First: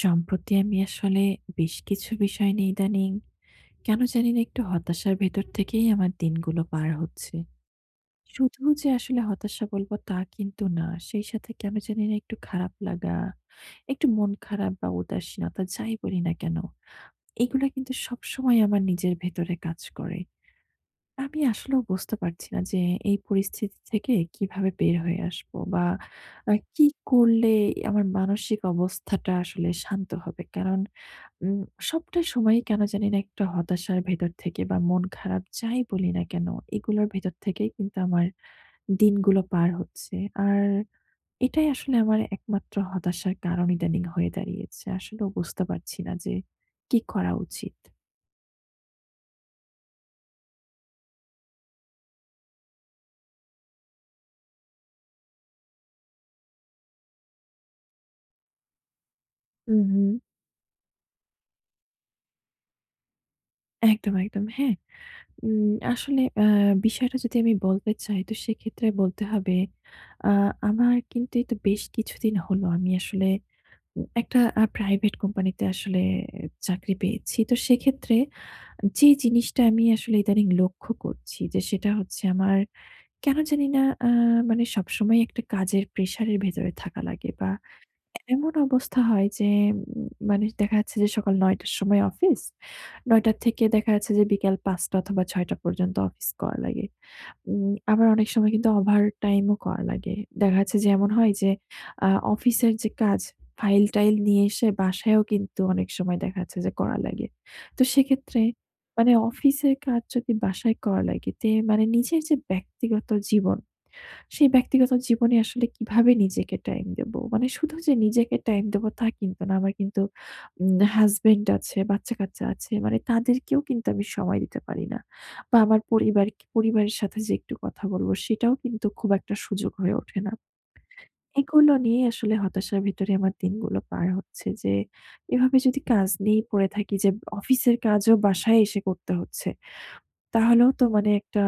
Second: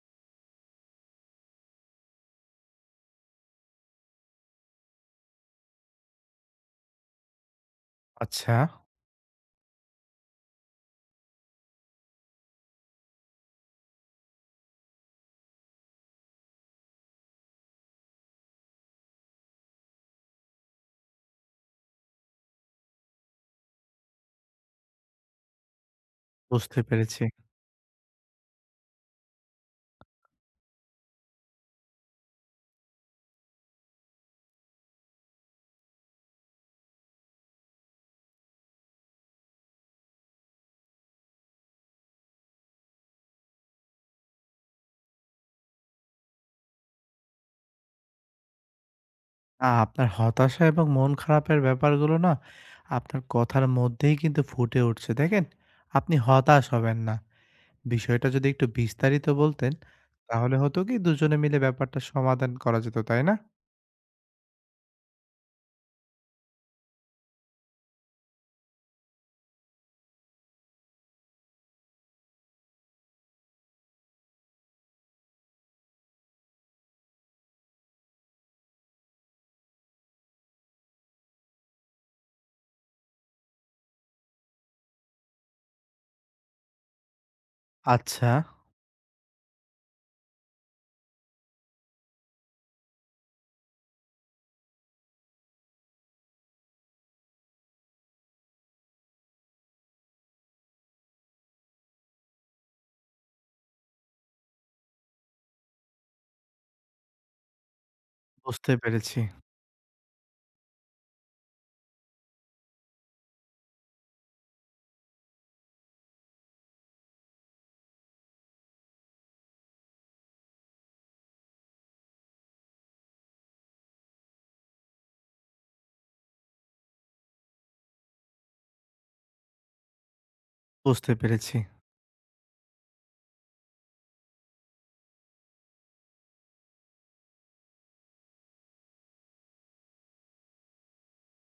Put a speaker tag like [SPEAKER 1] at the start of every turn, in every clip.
[SPEAKER 1] সম্প্রতি আমি আসলে বেশ কিছু বিষয় নিয়ে ইদানিং কেন জানি না একটু হতাশার ভেতর থেকেই আমার দিনগুলো পার হচ্ছে।
[SPEAKER 2] আচ্ছা,
[SPEAKER 1] শুধু যে আসলে হতাশা বলবো তা কিন্তু না। সেই সাথে কেন জানি না একটু খারাপ লাগা, একটু মন খারাপ বা উদাসীনতা যাই বলি না কেন, এগুলা কিন্তু সবসময় আমার নিজের ভেতরে কাজ করে। আমি আসলেও বুঝতে পারছি না যে এই পরিস্থিতি থেকে কিভাবে বের হয়ে আসবো বা
[SPEAKER 2] বুঝতে
[SPEAKER 1] কি
[SPEAKER 2] পেরেছি।
[SPEAKER 1] করলে আমার মানসিক অবস্থাটা আসলে শান্ত হবে? কারণ উম সবটা সময় কেন জানি না একটা হতাশার ভেতর থেকে বা মন খারাপ যাই বলি না কেন, এগুলোর ভেতর থেকেই কিন্তু আমার দিনগুলো পার হচ্ছে। আর এটাই আসলে আমার একমাত্র হতাশার কারণ ইদানিং হয়ে দাঁড়িয়েছে। আসলেও বুঝতে পারছি না যে কি করা উচিত?
[SPEAKER 2] আপনার হতাশা এবং মন খারাপের ব্যাপারগুলো না আপনার কথার মধ্যেই কিন্তু ফুটে উঠছে। দেখেন, আপনি হতাশ হবেন না। বিষয়টা যদি একটু বিস্তারিত বলতেন,
[SPEAKER 1] হুম, হুম।
[SPEAKER 2] তাহলে হতো কি দুজনে মিলে ব্যাপারটা সমাধান করা যেত, তাই না?
[SPEAKER 1] একদম, একদম। হ্যাঁ, আসলে বিষয়টা যদি আমি বলতে চাই তো সেক্ষেত্রে বলতে হবে আ আমার কিন্তু এই তো বেশ কিছুদিন হলো আমি আসলে একটা প্রাইভেট কোম্পানিতে আসলে চাকরি পেয়েছি। তো সেক্ষেত্রে যে জিনিসটা আমি আসলে ইদানিং লক্ষ্য করছি যে সেটা হচ্ছে আমার কেন জানি না মানে সবসময় একটা কাজের প্রেশারের ভেতরে থাকা লাগে বা
[SPEAKER 2] আচ্ছা,
[SPEAKER 1] এমন অবস্থা হয় যে মানে দেখা যাচ্ছে যে সকাল ৯ টার সময় অফিস। ৯ টা থেকে দেখা যাচ্ছে যে বিকাল ৫ টা অথবা ৬ টা পর্যন্ত অফিস করা লাগে। উম আবার অনেক সময় কিন্তু ওভারটাইম ও করা লাগে। দেখা যাচ্ছে যে এমন হয় যে আ অফিসের যে কাজ, ফাইল-টাইল নিয়ে এসে বাসায়ও কিন্তু অনেক সময় দেখা যাচ্ছে যে করা লাগে। তো সেক্ষেত্রে
[SPEAKER 2] বুঝতে
[SPEAKER 1] মানে
[SPEAKER 2] পেরেছি,
[SPEAKER 1] অফিসের কাজ যদি বাসায় করা লাগে তে মানে নিজের যে ব্যক্তিগত জীবন সেই ব্যক্তিগত জীবনে আসলে কিভাবে নিজেকে টাইম দেব? মানে শুধু যে নিজেকে টাইম দেব তা কিন্তু না। আমার কিন্তু হাসব্যান্ড আছে, বাচ্চা-কাচ্চা আছে। মানে তাদেরকেও কিন্তু আমি সময় দিতে পারি না। বা আমার পরিবার পরিবারের সাথে যে একটু কথা বলব সেটাও কিন্তু খুব একটা সুযোগ হয়ে ওঠে না।
[SPEAKER 2] বুঝতে পেরেছি।
[SPEAKER 1] এগুলো নিয়ে আসলে হতাশার ভেতরে আমার দিনগুলো পার হচ্ছে যে এভাবে যদি কাজ নিয়েই পড়ে থাকি যে অফিসের কাজও বাসায় এসে করতে হচ্ছে। তাহলেও তো মানে একটা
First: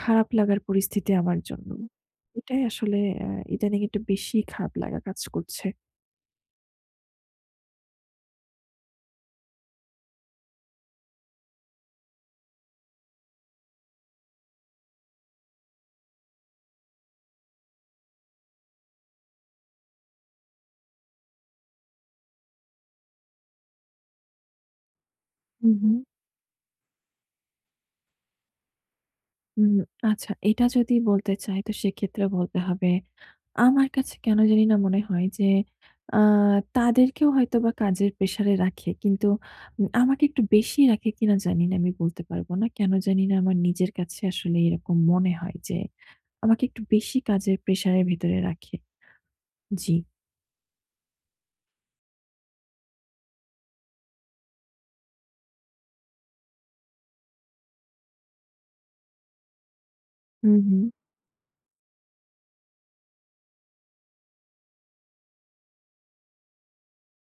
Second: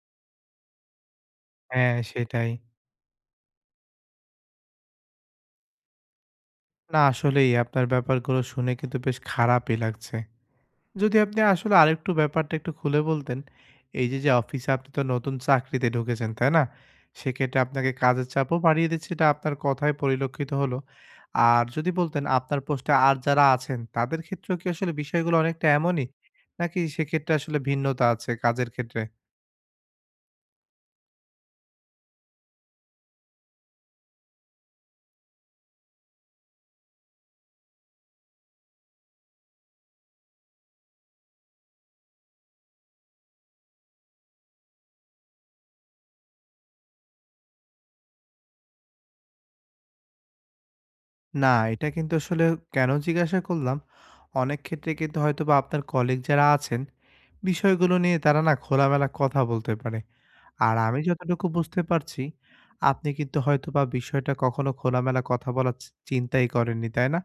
[SPEAKER 1] খারাপ লাগার পরিস্থিতি আমার জন্য।
[SPEAKER 2] হ্যাঁ, সেটাই।
[SPEAKER 1] এটাই আসলে ইদানিং একটু বেশি খারাপ লাগা কাজ করছে।
[SPEAKER 2] না আসলেই আপনার ব্যাপারগুলো শুনে কিন্তু বেশ খারাপই লাগছে। যদি আপনি আসলে আরেকটু ব্যাপারটা একটু খুলে বলতেন। এই যে, যে অফিসে আপনি তো নতুন চাকরিতে ঢুকেছেন, তাই না? সেক্ষেত্রে আপনাকে কাজের চাপও বাড়িয়ে দিচ্ছে, এটা আপনার কথায় পরিলক্ষিত হলো। আর যদি বলতেন আপনার পোস্টে আর যারা আছেন, তাদের ক্ষেত্রেও কি আসলে বিষয়গুলো অনেকটা
[SPEAKER 1] হুম, হুম।
[SPEAKER 2] এমনই? নাকি সেক্ষেত্রে আসলে ভিন্নতা আছে কাজের ক্ষেত্রে?
[SPEAKER 1] উম আচ্ছা এটা যদি বলতে চাই তো সেক্ষেত্রে বলতে হবে আমার কাছে কেন জানি না মনে হয় যে আ তাদেরকেও হয়তোবা কাজের প্রেশারে রাখে। কিন্তু আমাকে একটু বেশি রাখে কিনা জানি না আমি বলতে পারব না। কেন জানি না আমার নিজের কাছে আসলে এরকম মনে হয় যে আমাকে একটু বেশি কাজের প্রেশারের ভেতরে রাখে। জি।
[SPEAKER 2] না, এটা কিন্তু আসলে কেন জিজ্ঞাসা করলাম, অনেক ক্ষেত্রে কিন্তু হয়তোবা আপনার কলিগ যারা আছেন, বিষয়গুলো নিয়ে তারা না খোলামেলা কথা বলতে পারে।
[SPEAKER 1] হুম,
[SPEAKER 2] আর
[SPEAKER 1] হুম।
[SPEAKER 2] আমি যতটুকু বুঝতে পারছি, আপনি কিন্তু হয়তোবা বিষয়টা কখনো খোলামেলা কথা বলার চিন্তাই করেননি, তাই না?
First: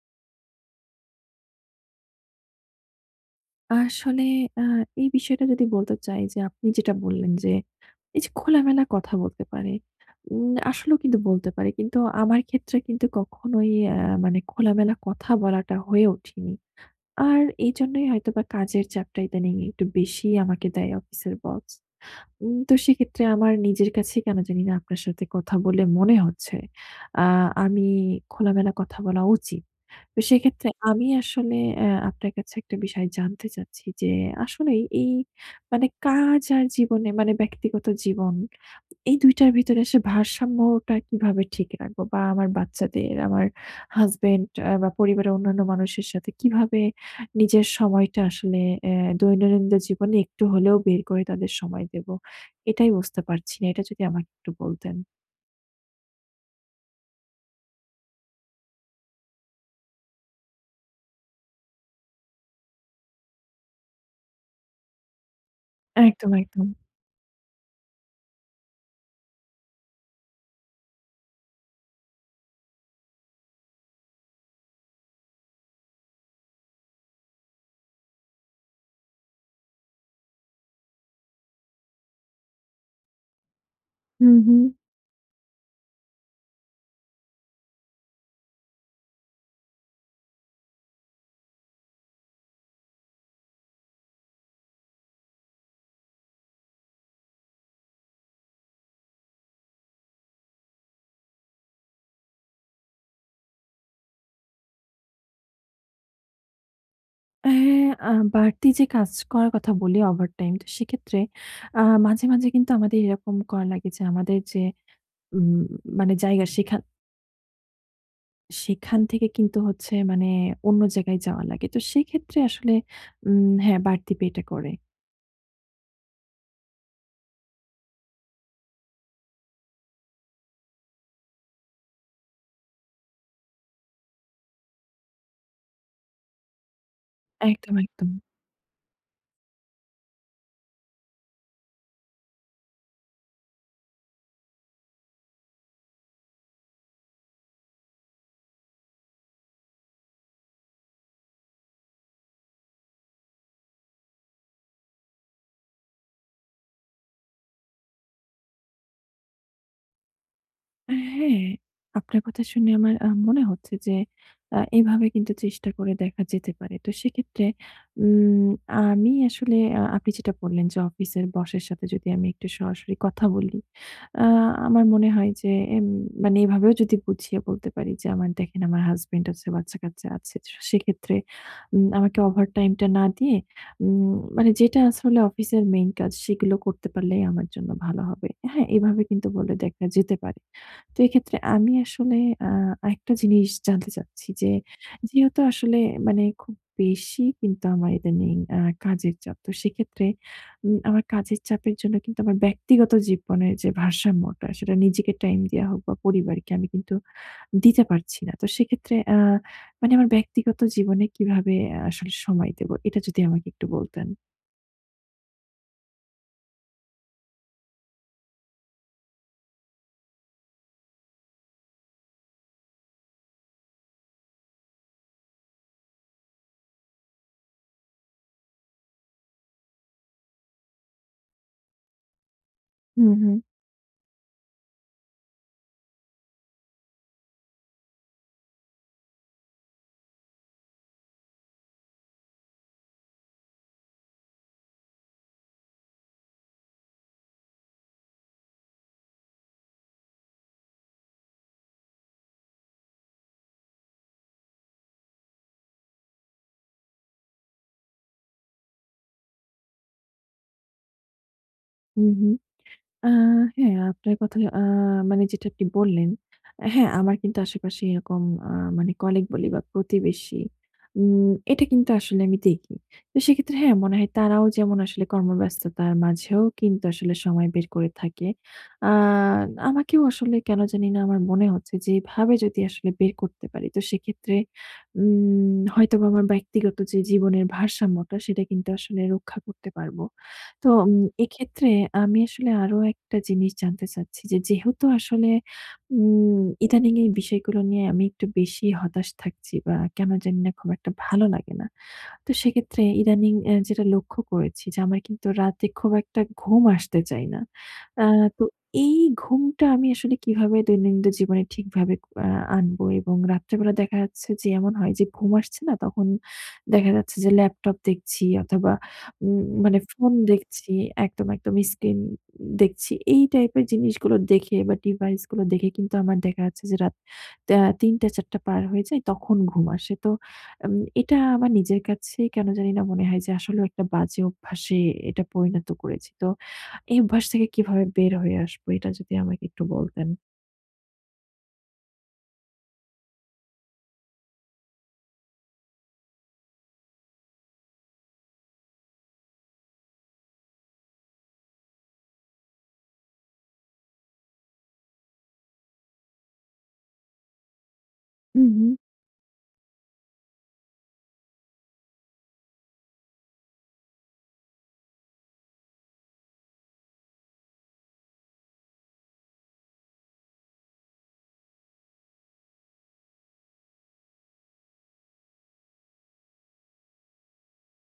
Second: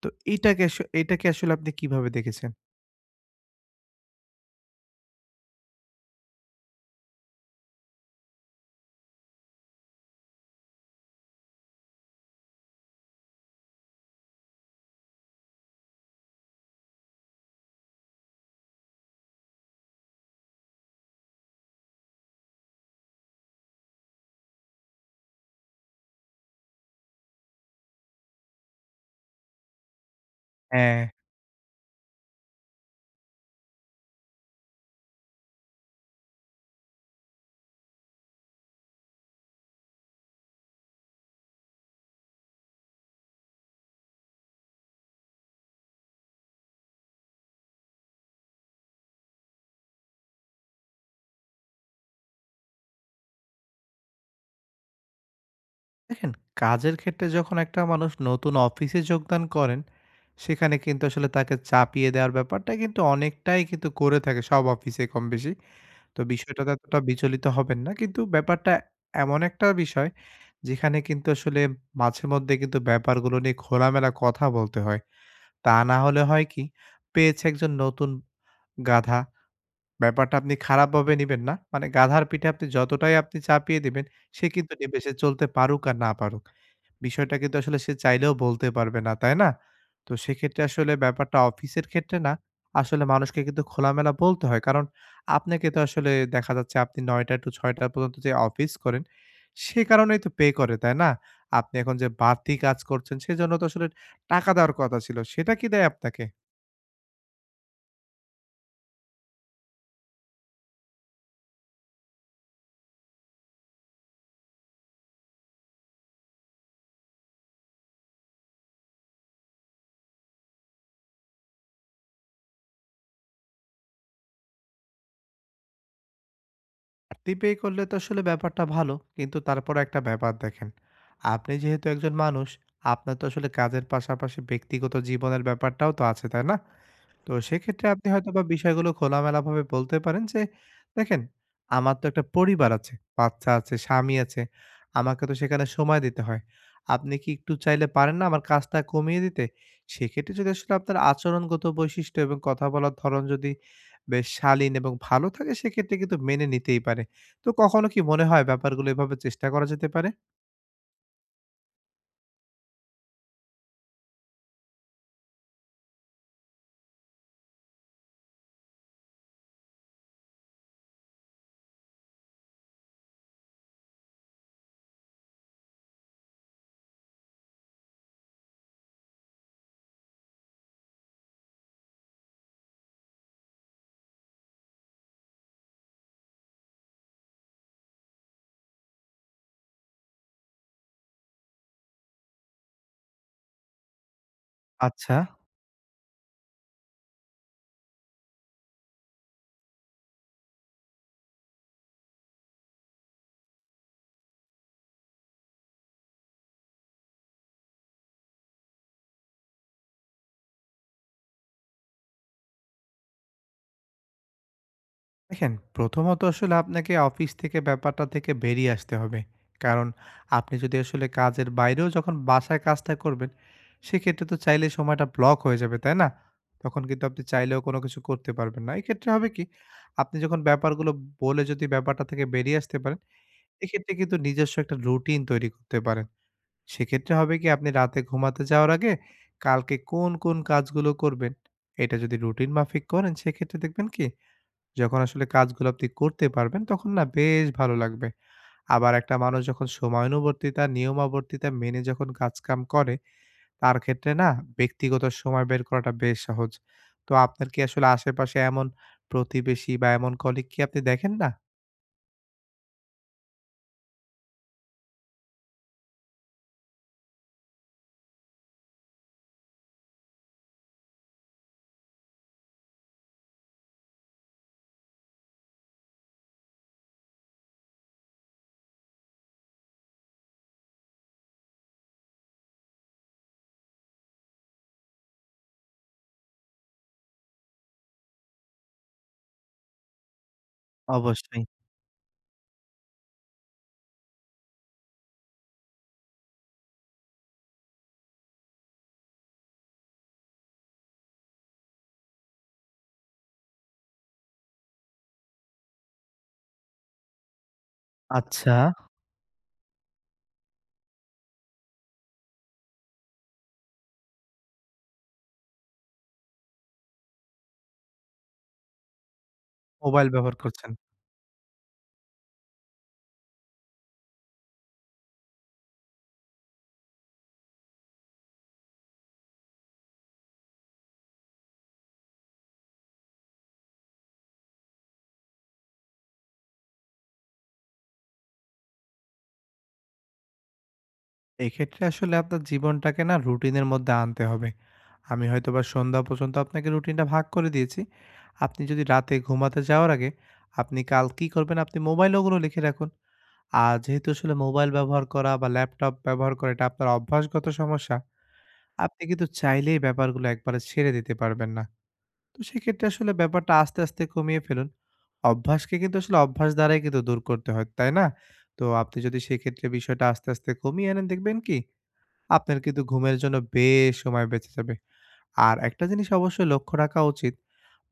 [SPEAKER 2] তো এটাকে আসলে আপনি কিভাবে দেখেছেন?
[SPEAKER 1] আসলে আ এই বিষয়টা যদি বলতে চাই যে আপনি যেটা বললেন যে, এই যে খোলামেলা কথা বলতে পারে। আসলেও কিন্তু বলতে পারে। কিন্তু আমার ক্ষেত্রে কিন্তু কখনোই মানে খোলামেলা কথা বলাটা হয়ে ওঠেনি। আর এইজন্যই হয়তোবা কাজের চাপটা ইদানিং একটু বেশিই আমাকে দেয় অফিসের বস। তো সেক্ষেত্রে আমার নিজের কাছেই কেন জানি না আপনার সাথে কথা বলে মনে হচ্ছে আ আমি খোলামেলা কথা বলা উচিত। তো সেক্ষেত্রে
[SPEAKER 2] হ্যাঁ।
[SPEAKER 1] আমি আসলে আপনার কাছে একটা বিষয় জানতে চাচ্ছি যে, আসলেই এই মানে কাজ আর জীবনে মানে ব্যক্তিগত জীবন, এই ২ টার ভিতরে আসলে ভারসাম্যটা কিভাবে ঠিক রাখবো? বা আমার বাচ্চাদের, আমার হাসব্যান্ড বা পরিবারের অন্যান্য মানুষের সাথে কিভাবে নিজের সময়টা আসলে অ্যা দৈনন্দিন জীবনে একটু হলেও বের করে তাদের সময় দেব? এটাই বুঝতে পারছি না। এটা যদি আমাকে একটু বলতেন।
[SPEAKER 2] দেখেন, কাজের ক্ষেত্রে যখন একটা মানুষ নতুন অফিসে যোগদান করেন, সেখানে কিন্তু আসলে তাকে চাপিয়ে দেওয়ার ব্যাপারটা কিন্তু অনেকটাই কিন্তু করে থাকে সব অফিসে কমবেশি। তো
[SPEAKER 1] একদম, একদম।
[SPEAKER 2] বিষয়টাতে এতটা বিচলিত হবেন না। কিন্তু ব্যাপারটা এমন একটা বিষয় যেখানে কিন্তু আসলে মাঝে মধ্যে কিন্তু ব্যাপারগুলো নিয়ে খোলামেলা কথা বলতে হয়। তা না হলে হয় কি পেয়েছে একজন নতুন গাধা। ব্যাপারটা আপনি খারাপভাবে নিবেন না। মানে গাধার পিঠে আপনি যতটাই চাপিয়ে দিবেন,
[SPEAKER 1] হুম,
[SPEAKER 2] সে
[SPEAKER 1] হুম।
[SPEAKER 2] কিন্তু নেবে। সে চলতে পারুক আর না পারুক। বিষয়টা কিন্তু আসলে সে চাইলেও বলতে পারবে না, তাই না? তো সেক্ষেত্রে আসলে ব্যাপারটা অফিসের ক্ষেত্রে না, আসলে মানুষকে কিন্তু খোলামেলা বলতে হয়। কারণ আপনাকে তো আসলে দেখা যাচ্ছে আপনি ৯ঃ০০ টু ৬ঃ০০ পর্যন্ত যে অফিস করেন, সে কারণেই তো পে করে, তাই না? আপনি এখন যে বাড়তি কাজ করছেন, সেজন্য তো আসলে টাকা দেওয়ার কথা ছিল। সেটা কি দেয় আপনাকে?
[SPEAKER 1] হ্যাঁ, বাড়তি যে কাজ করার কথা বলি ওভারটাইম। তো সেক্ষেত্রে আ মাঝে, মাঝে কিন্তু আমাদের এরকম করা লাগে যে আমাদের যে উম মানে জায়গা সেখান সেখান থেকে কিন্তু হচ্ছে মানে অন্য জায়গায় যাওয়া লাগে। তো সেক্ষেত্রে আসলে হ্যাঁ, বাড়তি পেটা করে।
[SPEAKER 2] বাড়তি ব্যয় করলে তো আসলে ব্যাপারটা ভালো কিন্তু তারপরও একটা ব্যাপার দেখেন, আপনি যেহেতু একজন মানুষ, আপনার তো আসলে কাজের পাশাপাশি ব্যক্তিগত জীবনের ব্যাপারটাও তো আছে তাই না, তো
[SPEAKER 1] একদম,
[SPEAKER 2] সেক্ষেত্রে আপনি
[SPEAKER 1] একদম।
[SPEAKER 2] হয়তোবা বিষয়গুলো খোলামেলাভাবে বলতে পারেন যে, "দেখেন, আমার তো একটা পরিবার আছে, বাচ্চা আছে, স্বামী আছে। আমাকে তো সেখানে সময় দিতে হয়। আপনি কি একটু চাইলে পারেন না আমার কাজটা কমিয়ে দিতে?" সেক্ষেত্রে যদি আসলে আপনার আচরণগত বৈশিষ্ট্য এবং কথা বলার ধরন যদি বেশ শালীন এবং ভালো থাকে সেক্ষেত্রে কিন্তু মেনে নিতেই পারে। তো কখনো কি মনে হয় ব্যাপারগুলো এভাবে চেষ্টা করা যেতে পারে?
[SPEAKER 1] হ্যাঁ, আপনার কথা শুনে আমার মনে হচ্ছে যে এভাবে কিন্তু চেষ্টা করে দেখা যেতে পারে। তো সেক্ষেত্রে উম আমি আসলে আপনি যেটা বললেন যে অফিসের বসের সাথে যদি আমি একটু সরাসরি কথা বলি, আ আমার মনে হয় যে এম মানে এভাবেও যদি বুঝিয়ে বলতে পারি যে আমার দেখেন আমার হাসব্যান্ড আছে, বাচ্চা-কাচ্চা আছে। তো সেক্ষেত্রে আমাকে ওভারটাইম টা না দিয়ে উম মানে যেটা আসলে অফিসের মেইন কাজ সেগুলো করতে পারলেই আমার জন্য ভালো হবে। হ্যাঁ, এভাবে কিন্তু বলে দেখা যেতে পারে। তো এক্ষেত্রে আমি আসলে আ আরেকটা জিনিস জানতে চাচ্ছি যে,
[SPEAKER 2] আচ্ছা।
[SPEAKER 1] যেহেতু আসলে মানে খুব বেশি কিন্তু আমার ইদানিং কাজের চাপ। তো সেক্ষেত্রে আমার কাজের চাপের জন্য কিন্তু আমার ব্যক্তিগত জীবনের যে ভারসাম্যটা, সেটা নিজেকে টাইম দেয়া হোক বা পরিবারকে আমি কিন্তু দিতে পারছি না। তো সেক্ষেত্রে মানে আমার ব্যক্তিগত জীবনে কিভাবে আহ, আসলে সময় দেব? এটা যদি আমাকে একটু বলতেন।
[SPEAKER 2] দেখেন, প্রথমত আসলে আপনাকে অফিস থেকে ব্যাপারটা থেকে বেরিয়ে আসতে হবে। কারণ আপনি যদি আসলে কাজের বাইরেও যখন বাসায় কাজটা করবেন, সেক্ষেত্রে তো চাইলে সময়টা ব্লক হয়ে যাবে, তাই না? তখন কিন্তু আপনি চাইলেও কোনো কিছু করতে পারবেন না। এক্ষেত্রে হবে কি? আপনি যখন ব্যাপারগুলো বলে যদি ব্যাপারটা থেকে বেরিয়ে আসতে পারেন,
[SPEAKER 1] হুম, হুম।
[SPEAKER 2] এক্ষেত্রে কিন্তু নিজস্ব একটা রুটিন তৈরি করতে পারেন। সেক্ষেত্রে হবে কি? আপনি রাতে ঘুমাতে যাওয়ার আগে কালকে কোন, কোন কাজগুলো করবেন, এটা যদি রুটিন মাফিক করেন, সেক্ষেত্রে দেখবেন কি? যখন আসলে কাজগুলো আপনি করতে পারবেন, তখন না বেশ ভালো লাগবে। আবার একটা মানুষ যখন সময়ানুবর্তিতা, নিয়মাবর্তিতা মেনে যখন কাজকাম করে, তার ক্ষেত্রে না ব্যক্তিগত সময় বের করাটা বেশ সহজ। তো আপনার কি আসলে আশেপাশে এমন প্রতিবেশী বা এমন কলিগ কি আপনি দেখেন না?
[SPEAKER 1] হুম, হুম। আ হ্যাঁ, আপনার কথা মানে যেটা আপনি বললেন, হ্যাঁ, আমার কিন্তু আশেপাশে এরকম আ মানে কলিগ বলি বা প্রতিবেশী, এটা কিন্তু আসলে আমি দেখি। তো সেক্ষেত্রে হ্যাঁ, মনে হয় তারাও যেমন আসলে কর্মব্যস্ততার মাঝেও কিন্তু আসলে সময় বের করে থাকে। আ আমাকেও আসলে কেন জানি না আমার মনে হচ্ছে যে এভাবে যদি আসলে বের করতে পারি, তো সেক্ষেত্রে হয়তোবা আমার ব্যক্তিগত যে জীবনের ভারসাম্যটা সেটা কিন্তু আসলে রক্ষা করতে পারব। তো
[SPEAKER 2] অবশ্যই।
[SPEAKER 1] এক্ষেত্রে আমি আসলে আরো একটা জিনিস জানতে চাচ্ছি যে, যেহেতু আসলে ইদানিং এই বিষয়গুলো নিয়ে আমি একটু বেশি হতাশ থাকছি বা কেন জানি না খুব একটা ভালো লাগে না। তো সেক্ষেত্রে ইদানিং যেটা লক্ষ্য করেছি যে, আমার কিন্তু রাতে খুব একটা ঘুম আসতে চায় না। আ তো
[SPEAKER 2] আচ্ছা।
[SPEAKER 1] এই ঘুমটা আমি আসলে কিভাবে দৈনন্দিন জীবনে ঠিকভাবে আ আনবো এবং রাত্রেবেলা দেখা যাচ্ছে যে, এমন হয় যে, ঘুম আসছে না তখন দেখা যাচ্ছে যে, ল্যাপটপ দেখছি অথবা মানে
[SPEAKER 2] মোবাইল
[SPEAKER 1] ফোন
[SPEAKER 2] ব্যবহার করছেন?
[SPEAKER 1] দেখছি, একদম, একদম স্ক্রিন দেখছি। এই টাইপের জিনিসগুলো দেখে বা ডিভাইসগুলো দেখে কিন্তু আমার দেখা যাচ্ছে যে, রাত ৩:০০ ৪:০০ পার হয়ে যায় তখন ঘুম আসে। তো উম এটা আমার নিজের কাছেই কেন জানি না মনে হয় যে আসলেও একটা বাজে অভ্যাসে এটা পরিণত করেছি। তো এই অভ্যাস থেকে কিভাবে বের হয়ে আসবো এটা যদি আমাকে একটু বলতেন?
[SPEAKER 2] এক্ষেত্রে আসলে আপনার জীবনটাকে না রুটিনের মধ্যে আনতে হবে। আমি হয়তোবা সন্ধ্যা পর্যন্ত আপনাকে রুটিনটা ভাগ করে দিয়েছি। আপনি যদি রাতে ঘুমাতে যাওয়ার আগে আপনি কাল কি করবেন আপনি মোবাইলে ওগুলো লিখে রাখুন। আর যেহেতু আসলে মোবাইল ব্যবহার করা বা ল্যাপটপ ব্যবহার করা এটা আপনার অভ্যাসগত সমস্যা,
[SPEAKER 1] হুম, হুম,
[SPEAKER 2] আপনি কিন্তু চাইলেই ব্যাপারগুলো একবারে ছেড়ে দিতে পারবেন না। তো সেক্ষেত্রে আসলে ব্যাপারটা আস্তে, আস্তে কমিয়ে ফেলুন। অভ্যাসকে কিন্তু আসলে অভ্যাস দ্বারাই কিন্তু দূর করতে হয়, তাই না? তো আপনি যদি সেক্ষেত্রে বিষয়টা আস্তে, আস্তে কমিয়ে আনেন দেখবেন কি আপনার কিন্তু ঘুমের জন্য বেশ সময় বেঁচে যাবে। আর একটা জিনিস অবশ্যই লক্ষ্য রাখা উচিত,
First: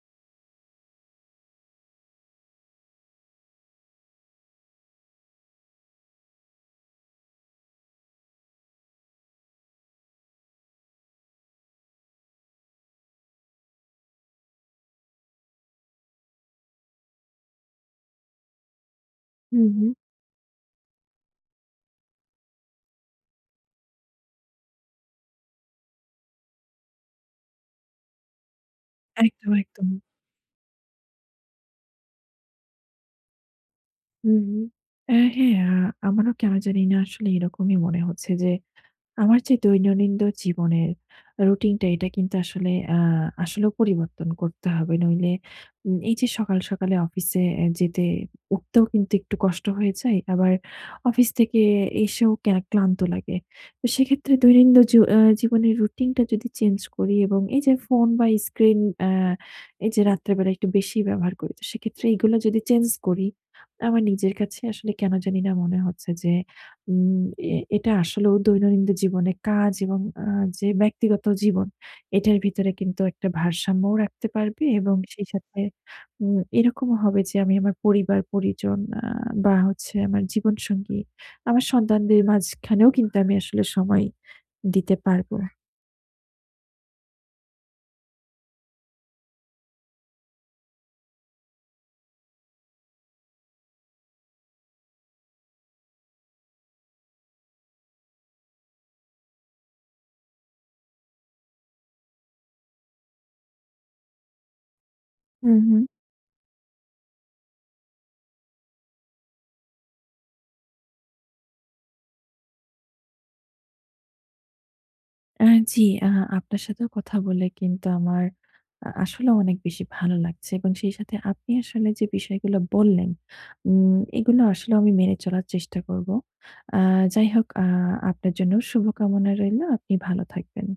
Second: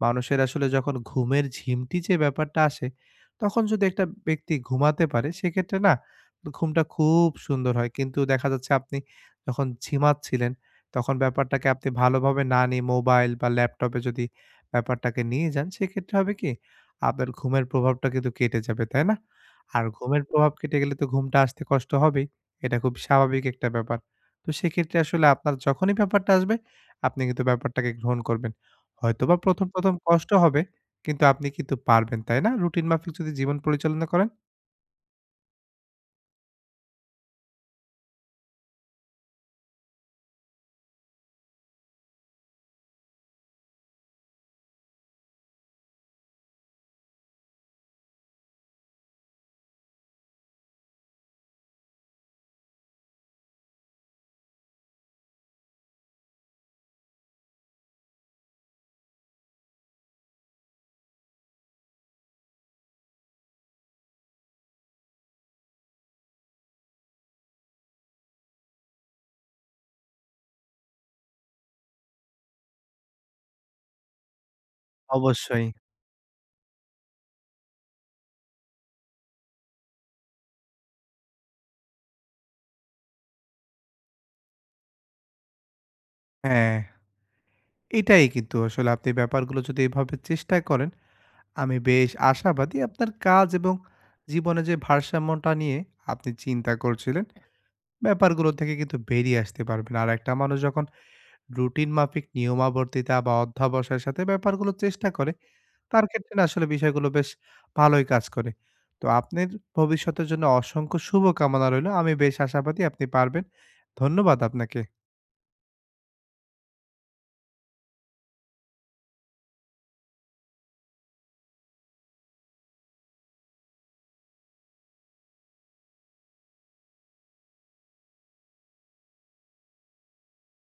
[SPEAKER 2] মানুষের আসলে যখন ঘুমের ঝিমটি যে ব্যাপারটা আসে, তখন যদি একটা ব্যক্তি ঘুমাতে পারে সেক্ষেত্রে না ঘুমটা খুব সুন্দর হয়। কিন্তু দেখা যাচ্ছে আপনি যখন ঝিমাচ্ছিলেন, তখন ব্যাপারটাকে আপনি ভালোভাবে না নিয়ে মোবাইল বা ল্যাপটপে যদি ব্যাপারটাকে নিয়ে যান, সেক্ষেত্রে হবে কি আপনার ঘুমের প্রভাবটা কিন্তু কেটে যাবে, তাই না?
[SPEAKER 1] হুম,
[SPEAKER 2] আর
[SPEAKER 1] হুম।
[SPEAKER 2] ঘুমের প্রভাব কেটে গেলে তো ঘুমটা আসতে কষ্ট হবেই। এটা খুব স্বাভাবিক একটা ব্যাপার। তো সেক্ষেত্রে আসলে আপনার যখনই ব্যাপারটা আসবে আপনি কিন্তু ব্যাপারটাকে গ্রহণ করবেন। হয়তোবা
[SPEAKER 1] একদম,
[SPEAKER 2] ১ম,
[SPEAKER 1] একদম।
[SPEAKER 2] ১ম কষ্ট হবে কিন্তু আপনি কিন্তু পারবেন, তাই না? রুটিন মাফিক যদি জীবন পরিচালনা করেন।
[SPEAKER 1] হুম, হুম। হ্যাঁ, আমারও কেন জানি না আসলে এরকমই মনে হচ্ছে যে আমার যে দৈনন্দিন জীবনের রুটিনটা এটা কিন্তু আসলে আসলেও পরিবর্তন করতে হবে। নইলে এই যে সকাল, সকালে অফিসে যেতে উঠতেও কিন্তু একটু কষ্ট হয়ে যায়। আবার অফিস থেকে এসেও ক্লান্ত লাগে। তো সেক্ষেত্রে দৈনন্দিন জ আ জীবনের রুটিনটা যদি চেঞ্জ করি এবং এই যে ফোন বা স্ক্রিন আ এই যে রাত্রে বেলা একটু বেশি ব্যবহার করি। তো সেক্ষেত্রে এগুলো যদি চেঞ্জ করি, আমার নিজের কাছে আসলে কেন জানি না মনে হচ্ছে যে উম এ এটা আসলেও দৈনন্দিন জীবনে কাজ এবং যে ব্যক্তিগত জীবন, এটার ভিতরে কিন্তু একটা ভারসাম্যও রাখতে পারবে এবং সেই সাথে
[SPEAKER 2] অবশ্যই।
[SPEAKER 1] এরকমও হবে যে আমি আমার পরিবার-পরিজন বা হচ্ছে আমার জীবনসঙ্গী, আমার সন্তানদের মাঝখানেও কিন্তু আমি আসলে সময় দিতে পারবো।
[SPEAKER 2] হ্যাঁ, এটাই কিন্তু আসলে আপনি ব্যাপারগুলো যদি এভাবে চেষ্টা করেন, আমি বেশ আশাবাদী আপনার কাজ এবং জীবনে যে ভারসাম্যটা নিয়ে আপনি চিন্তা করছিলেন, ব্যাপারগুলো থেকে কিন্তু বেরিয়ে আসতে পারবেন। আর একটা মানুষ যখন রুটিন মাফিক নিয়মাবর্তিতা বা অধ্যবসায়ের সাথে ব্যাপারগুলো চেষ্টা করে
[SPEAKER 1] হুম, হুম।
[SPEAKER 2] তার ক্ষেত্রে না আসলে বিষয়গুলো বেশ ভালোই কাজ করে। তো আপনার ভবিষ্যতের জন্য অসংখ্য শুভকামনা রইলো। আমি বেশ আশাবাদী আপনি পারবেন। ধন্যবাদ আপনাকে।
[SPEAKER 1] আ জি, আপনার সাথেও কথা বলে কিন্তু আমার আসলে অনেক বেশি ভালো লাগছে এবং সেই সাথে আপনি আসলে যে বিষয়গুলো বললেন, উম এগুলো আসলে আমি মেনে চলার চেষ্টা করব। আ যাই হোক আপনার জন্য শুভকামনা রইলো। আপনি ভালো থাকবেন।